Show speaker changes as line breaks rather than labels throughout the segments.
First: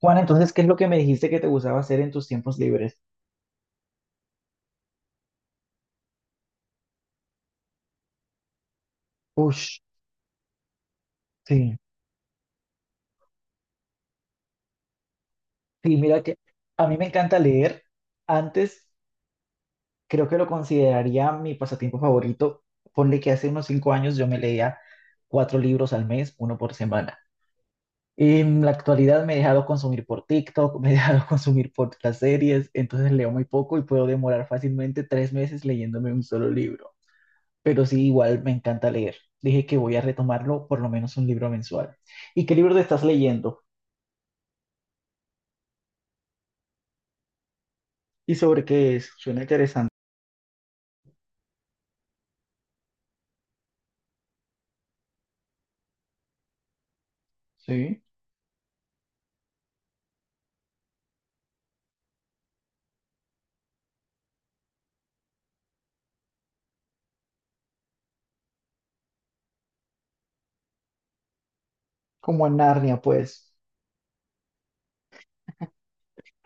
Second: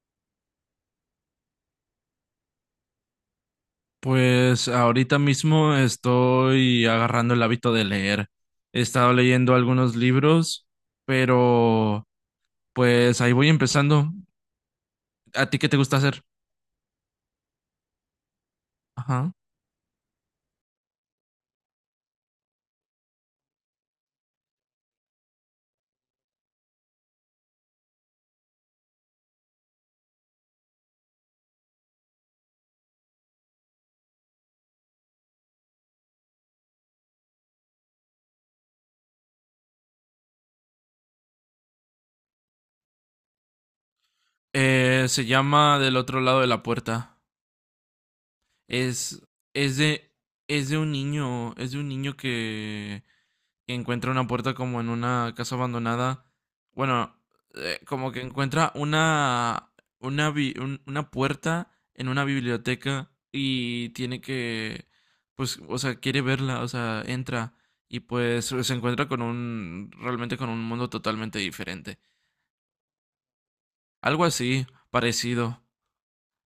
Juan, entonces, ¿qué es lo que me dijiste que te gustaba hacer en tus tiempos libres?
Pues ahorita mismo estoy agarrando el hábito de leer. He estado leyendo
Ush,
algunos libros,
sí.
pero pues ahí voy empezando. ¿A ti qué te
Sí,
gusta
mira
hacer?
que a mí me encanta leer. Antes
Ajá.
creo que lo consideraría mi pasatiempo favorito. Ponle que hace unos 5 años yo me leía cuatro libros al mes, uno por semana. En la actualidad me he dejado consumir por TikTok, me he dejado consumir por las series, entonces leo muy poco y puedo demorar fácilmente 3 meses leyéndome un solo libro. Pero sí, igual me encanta leer. Dije que voy a retomarlo por lo menos un libro mensual. ¿Y qué libro te estás leyendo?
Se llama Del otro lado de la puerta.
¿Y sobre qué es?
Es,
Suena
es
interesante.
de, es de un niño, es de un niño que y encuentra una puerta como en una casa abandonada. Bueno,
Sí,
como que encuentra una, una puerta en una biblioteca y tiene que, pues, o sea, quiere verla, o sea, entra y pues se encuentra con un, realmente con un mundo totalmente diferente.
como en Narnia, pues.
Algo así, parecido.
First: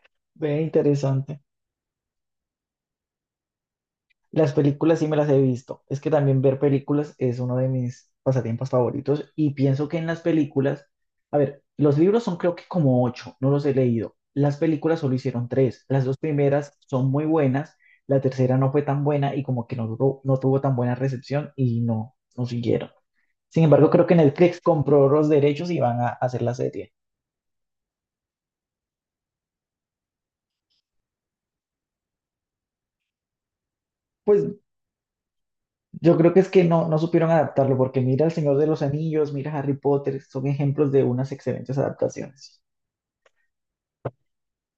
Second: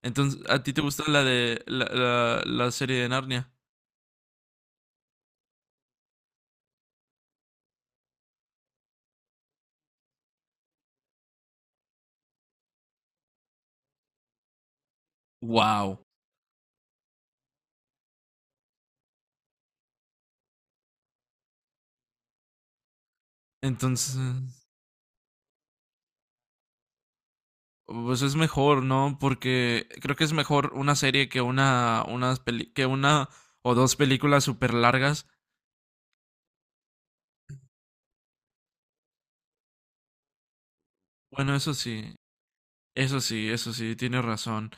Entonces,
Ve
¿a ti te gusta
interesante.
la serie de Narnia?
Las películas sí me las he visto. Es que también ver películas es uno de mis pasatiempos favoritos y pienso que en las películas, a ver, los libros son creo que como ocho, no los he leído. Las películas solo hicieron tres.
Wow.
Las dos primeras son muy buenas, la tercera no fue tan buena y como que no, no tuvo tan buena recepción y no siguieron. Sin embargo, creo que
Entonces,
Netflix compró los derechos y van a hacer la serie.
pues es mejor, ¿no? Porque creo que es mejor una serie que que una o dos
Pues
películas súper largas.
yo creo que es que no supieron adaptarlo, porque mira El Señor de los Anillos, mira Harry Potter, son ejemplos de unas
Bueno, eso
excelentes
sí,
adaptaciones.
eso sí, tienes razón.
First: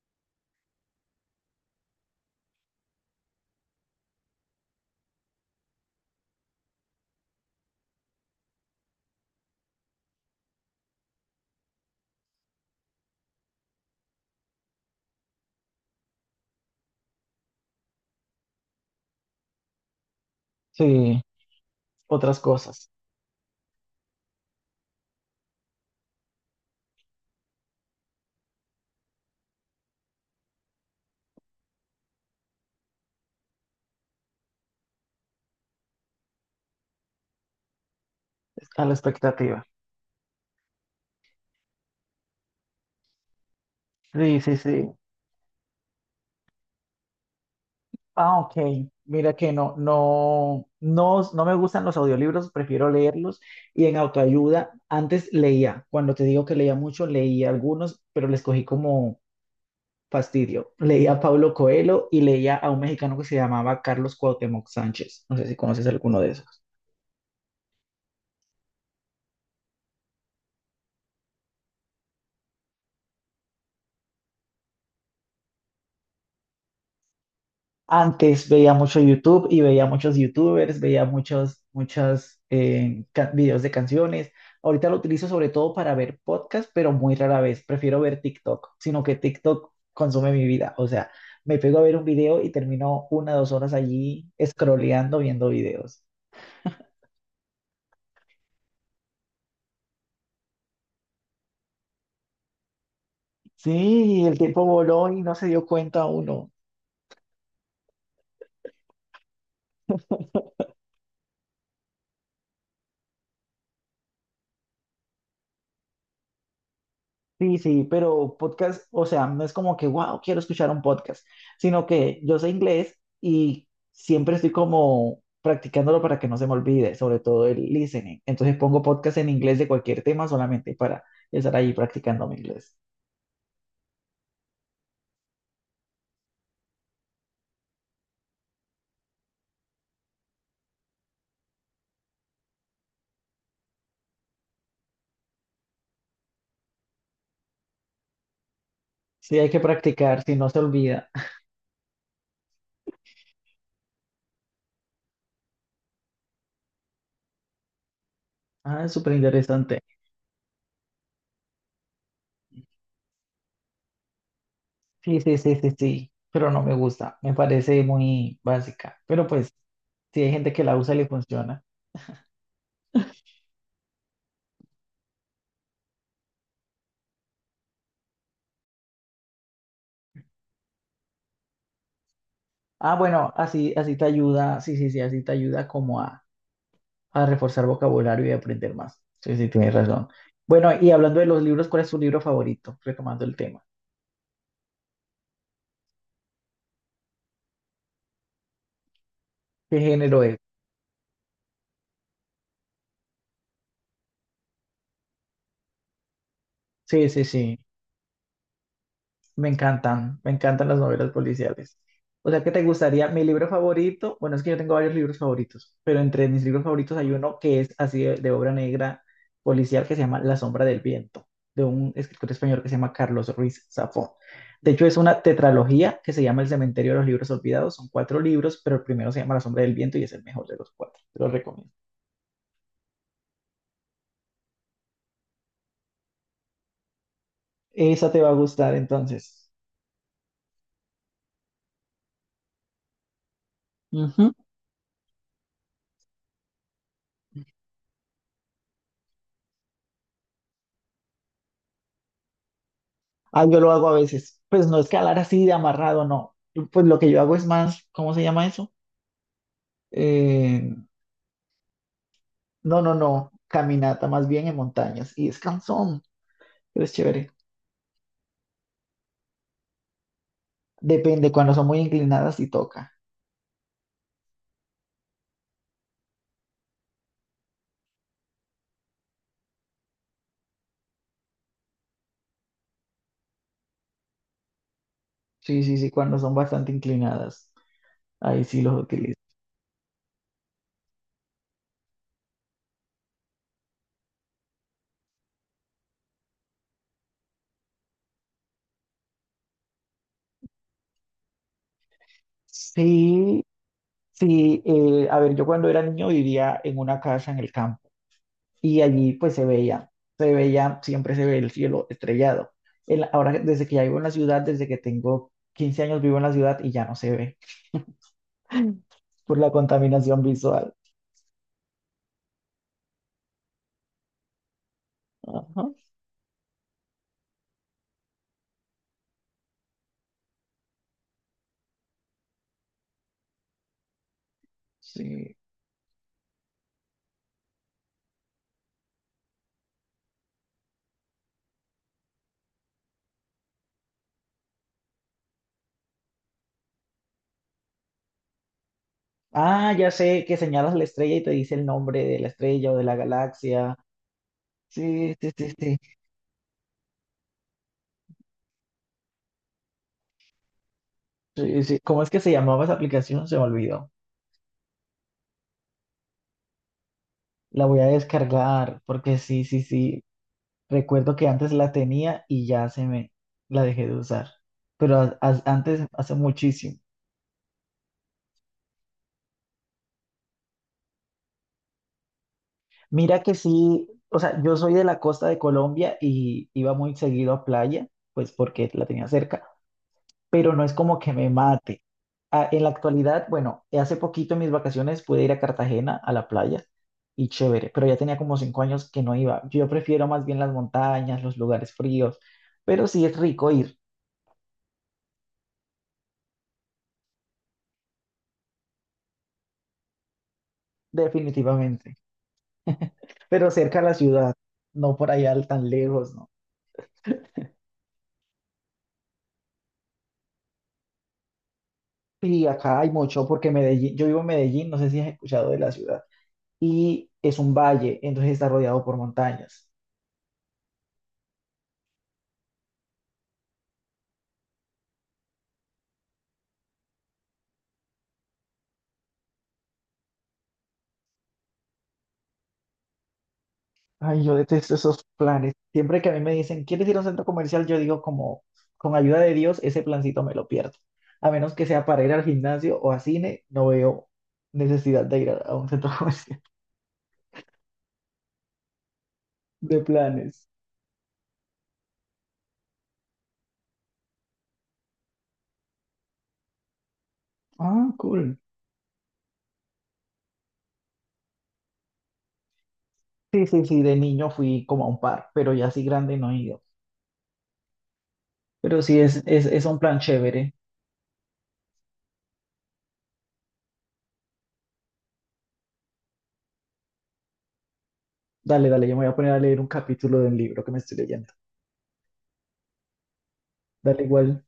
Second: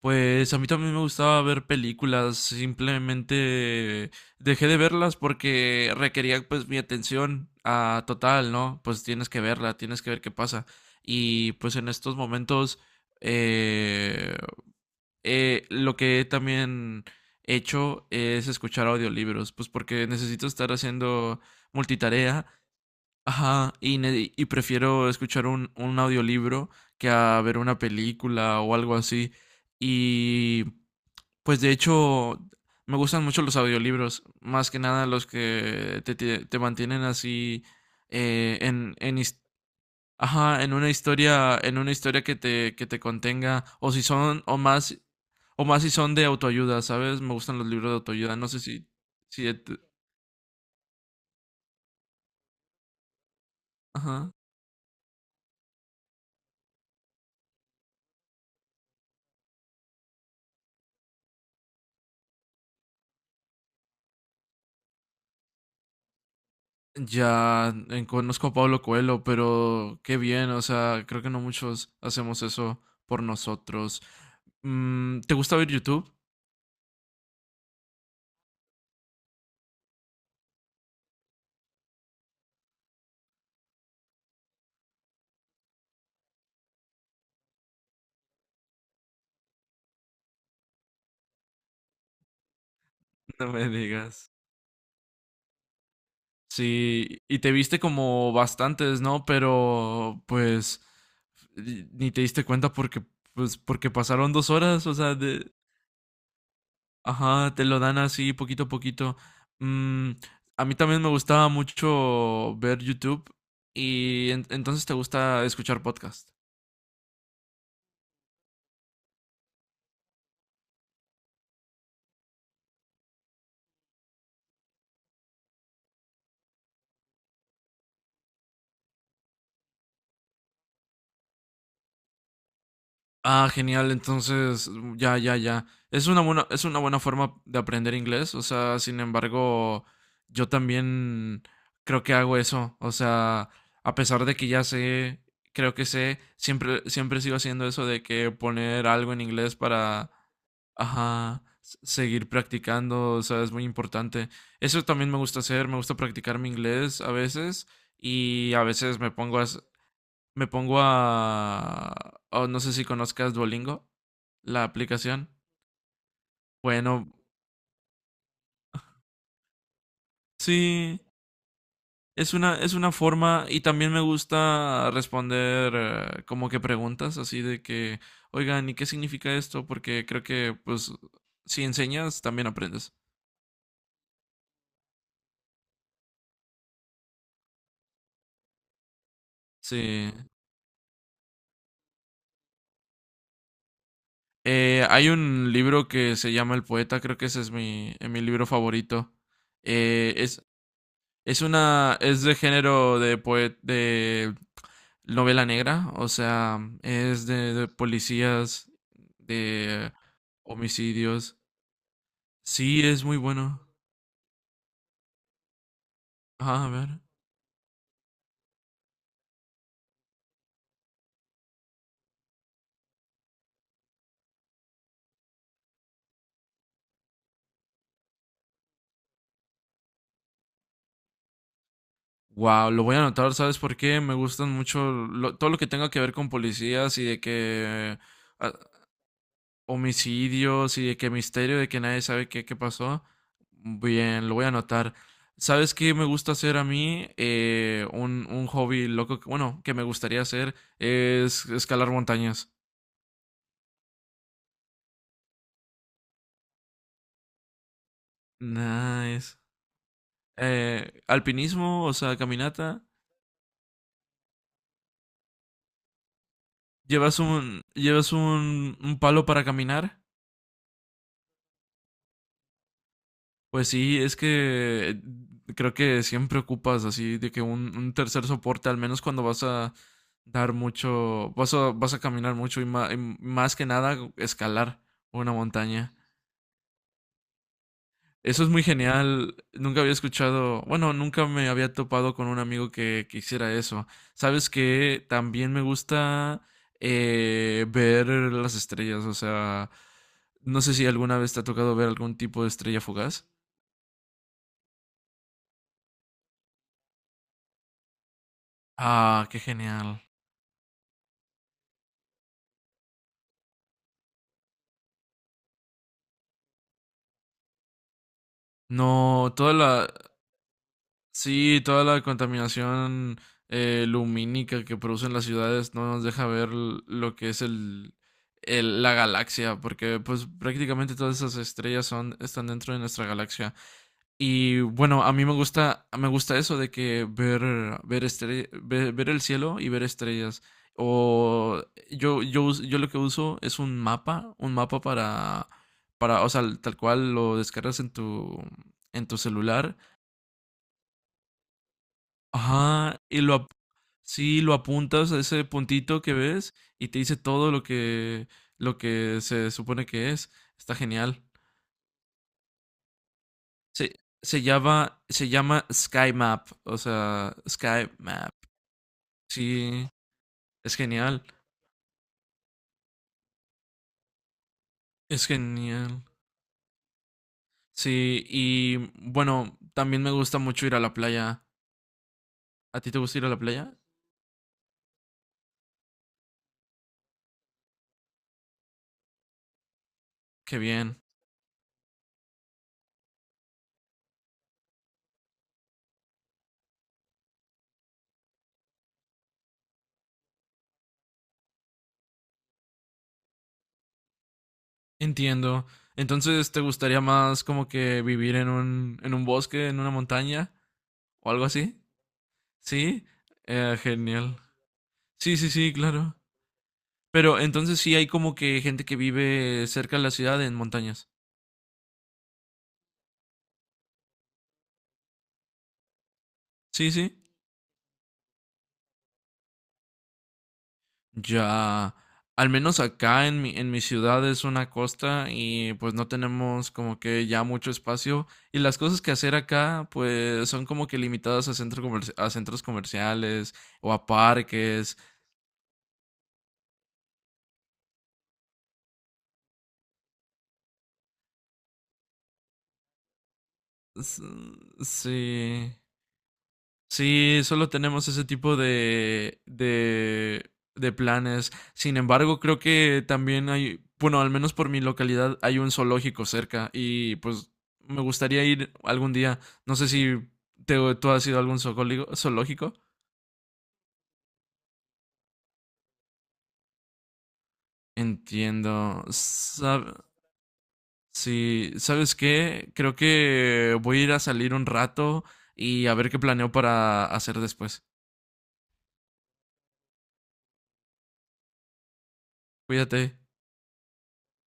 Pues a mí también me gustaba ver películas, simplemente dejé de verlas porque requería pues mi atención a total, ¿no? Pues tienes que verla, tienes que ver qué pasa. Y pues en estos momentos, eh, lo que he también hecho es escuchar audiolibros, pues porque necesito estar
Sí,
haciendo
otras
multitarea,
cosas,
ajá, y prefiero escuchar un audiolibro que a ver una película o algo así. Y pues de hecho me gustan mucho los audiolibros, más que nada los que te mantienen así eh,
a la
en, en, his-
expectativa.
ajá, en una historia que te contenga, o si
Sí,
son,
sí, sí.
o más si son de autoayuda, ¿sabes? Me gustan los libros de autoayuda,
Ah,
no
ok.
sé si,
Mira
si,
que
et-
no, no, no, no me gustan los audiolibros, prefiero leerlos. Y en
ajá.
autoayuda, antes leía, cuando te digo que leía mucho, leía algunos, pero les cogí como fastidio. Leía a Pablo Coelho y leía a un mexicano que se llamaba Carlos Cuauhtémoc Sánchez. No sé si conoces alguno de esos.
Ya, conozco a Pablo Coelho, pero qué bien, o sea, creo que no muchos hacemos eso por nosotros. Mm, ¿te gusta ver YouTube?
Antes veía mucho YouTube y veía muchos YouTubers, veía muchos, muchos videos de canciones. Ahorita lo utilizo sobre todo para ver podcasts, pero muy rara vez. Prefiero ver TikTok, sino que TikTok consume mi vida. O sea, me pego a ver un video y termino una
No
dos
me
horas allí
digas.
scrolleando, viendo videos.
Sí, y te viste como bastantes, ¿no? Pero pues ni te diste cuenta porque, pues, porque
Sí,
pasaron
el
dos
tiempo
horas, o
voló
sea,
y no se
de,
dio cuenta uno.
ajá, te lo dan así poquito a poquito. Mm, a mí también me gustaba mucho ver YouTube y entonces te gusta escuchar podcast.
Sí, sí, pero podcast, o sea, no es como que, wow, quiero escuchar un podcast, sino que yo sé inglés y siempre estoy como practicándolo para que no se me olvide, sobre todo el listening. Entonces pongo podcast en inglés de cualquier tema solamente para estar ahí practicando mi inglés.
Ah, genial. Entonces, ya, ya. Es una buena forma de aprender inglés. O sea, sin embargo, yo también creo que hago eso. O sea, a pesar de que ya sé, creo que sé, siempre, siempre sigo haciendo eso de que poner algo en
Sí, hay
inglés
que
para,
practicar, si no se olvida.
ajá, seguir practicando. O sea, es muy importante. Eso también me gusta hacer. Me gusta practicar mi inglés a veces y a
Ah, es
veces
súper interesante.
me pongo a... Oh, no sé si conozcas Duolingo, la
Sí,
aplicación.
sí, sí, sí, sí, pero no me
Bueno,
gusta, me parece muy básica, pero pues si hay gente que la usa y
sí,
le funciona.
es una forma y también me gusta responder como que preguntas así de que, oigan, ¿y qué significa esto? Porque creo que pues si enseñas también
Ah,
aprendes.
bueno, así, así te ayuda, sí, sí, sí, así te ayuda como a reforzar vocabulario y aprender más. Sí, sí, tienes razón.
Sí.
Bueno, y hablando de los libros, ¿cuál es tu libro favorito? Retomando el tema.
Hay un libro que se llama El Poeta, creo que ese es mi, mi libro favorito.
¿Qué
Eh,
género es?
es, Es una, es de de novela negra, o sea,
Sí, sí,
es
sí.
de policías, de
Me encantan las novelas
homicidios.
policiales. O sea, ¿qué te
Sí, es
gustaría?
muy
Mi libro
bueno.
favorito, bueno, es que yo tengo varios libros favoritos, pero entre mis libros
Ajá, a ver.
favoritos hay uno que es así de obra negra policial que se llama La sombra del viento, de un escritor español que se llama Carlos Ruiz Zafón. De hecho, es una tetralogía que se llama El cementerio de los libros olvidados. Son cuatro libros, pero el primero se llama La sombra del viento y es el mejor de los cuatro. Te lo recomiendo.
Wow, lo voy a anotar, ¿sabes por qué? Me gustan mucho todo lo que tenga que ver con policías y de que
Esa te va a
ah,
gustar entonces.
homicidios y de que misterio, de que nadie sabe qué, qué pasó. Bien,
Ujú.
lo voy a anotar. ¿Sabes qué me gusta hacer a mí? Un hobby loco, bueno, que me gustaría hacer es escalar montañas.
Ah, yo lo hago a veces. Pues no es que hablar así de amarrado, no. Pues lo que yo hago es más, ¿cómo se llama eso?
Nice.
Eh,
Alpinismo, o sea,
no,
caminata.
no, no. Caminata más bien en montañas. Y es cansón, pero es
¿Llevas
chévere.
un, un palo para caminar?
Depende, cuando son muy inclinadas sí toca.
Pues sí, es que creo que siempre ocupas así de que un tercer soporte, al menos cuando vas a dar mucho, vas a caminar mucho y más que nada escalar una
Sí, sí, sí,
montaña.
cuando son bastante inclinadas.
Eso
Ahí
es
sí
muy
los utilizo.
genial. Nunca había escuchado, bueno, nunca me había topado con un amigo que hiciera eso. Sabes que también me gusta ver las estrellas, o sea, no sé si alguna vez te ha tocado ver algún tipo de estrella fugaz.
Sí, sí. A ver, yo cuando era niño vivía en una casa en el campo. Y allí
Ah,
pues
qué
se veía,
genial.
se veía, siempre se ve el cielo estrellado. Ahora, desde que ya vivo en la ciudad, desde que tengo 15 años vivo en la ciudad y ya no se ve
No,
por la
toda la,
contaminación visual.
sí, toda la contaminación lumínica que producen las
Ajá,
ciudades no nos deja ver lo que es el, la galaxia, porque pues prácticamente todas esas estrellas son, están dentro de nuestra galaxia. Y bueno, a mí
sí.
me gusta eso de que ver, ver el cielo y ver estrellas. O yo lo que uso es un mapa para, o sea, tal cual lo descargas en tu
Ah,
celular.
ya sé que señalas la estrella y te dice el nombre de la estrella o de la
Ajá,
galaxia.
sí, lo apuntas
Sí,
a
sí,
ese
sí, sí.
puntito que ves y te dice todo lo que se supone que es. Está genial.
Sí, sí. ¿Cómo es que se llamaba esa aplicación? Se me olvidó.
Se, Se llama Sky Map, o sea,
La voy a
Sky Map.
descargar porque sí, sí,
Sí,
sí.
es
Recuerdo
genial,
que antes la tenía y ya se me la dejé de usar, pero
es
antes
genial.
hace muchísimo.
Sí, y bueno, también me gusta mucho ir a la playa. ¿A ti te gusta
Mira
ir a
que
la playa?
sí, o sea, yo soy de la costa de Colombia y iba muy seguido a playa, pues porque la tenía cerca, pero
Qué
no es como
bien,
que me mate. Ah, en la actualidad, bueno, hace poquito en mis vacaciones pude ir a Cartagena a la playa y chévere, pero ya tenía como 5 años que no iba. Yo prefiero más bien las montañas, los lugares fríos, pero sí es rico ir,
entiendo. Entonces, ¿te gustaría más como que vivir en un bosque, en una montaña o algo así?
definitivamente.
Sí,
Pero cerca de la ciudad,
genial.
no por allá
Sí, sí,
tan
sí,
lejos,
claro.
¿no?
Pero entonces sí hay como que gente que vive cerca de la ciudad en montañas.
Y acá hay mucho, porque Medellín, yo vivo en Medellín, no sé si has escuchado de la ciudad,
Sí,
y
sí.
es un valle, entonces está rodeado por montañas.
Ya. Al menos acá en mi ciudad es una costa y pues no tenemos como que ya mucho espacio. Y las cosas que hacer acá pues son como que limitadas a centros comerciales o a
Ay, yo detesto
parques.
esos planes. Siempre que a mí me dicen, ¿quieres ir a un centro comercial? Yo digo como, con ayuda de Dios, ese plancito me lo pierdo. A menos que sea para ir al gimnasio o a cine, no veo
S-
necesidad de ir a un
sí.
centro comercial
Sí, solo tenemos ese tipo
de planes.
de planes. Sin embargo, creo que también hay, bueno, al menos por mi localidad hay un zoológico cerca y pues
Ah,
me
cool.
gustaría ir algún día. No sé si tú has ido a algún zoológico.
Sí, sí, sí, de niño fui como a un par, pero ya así grande no he ido. Pero sí,
Entiendo.
es un plan
Sab-
chévere.
sí, ¿sabes qué? Creo que voy a ir a salir un rato y a ver qué planeo para hacer después.
Dale, dale, yo me voy a poner a leer un capítulo del libro que me estoy leyendo.
Cuídate.
Dale, igual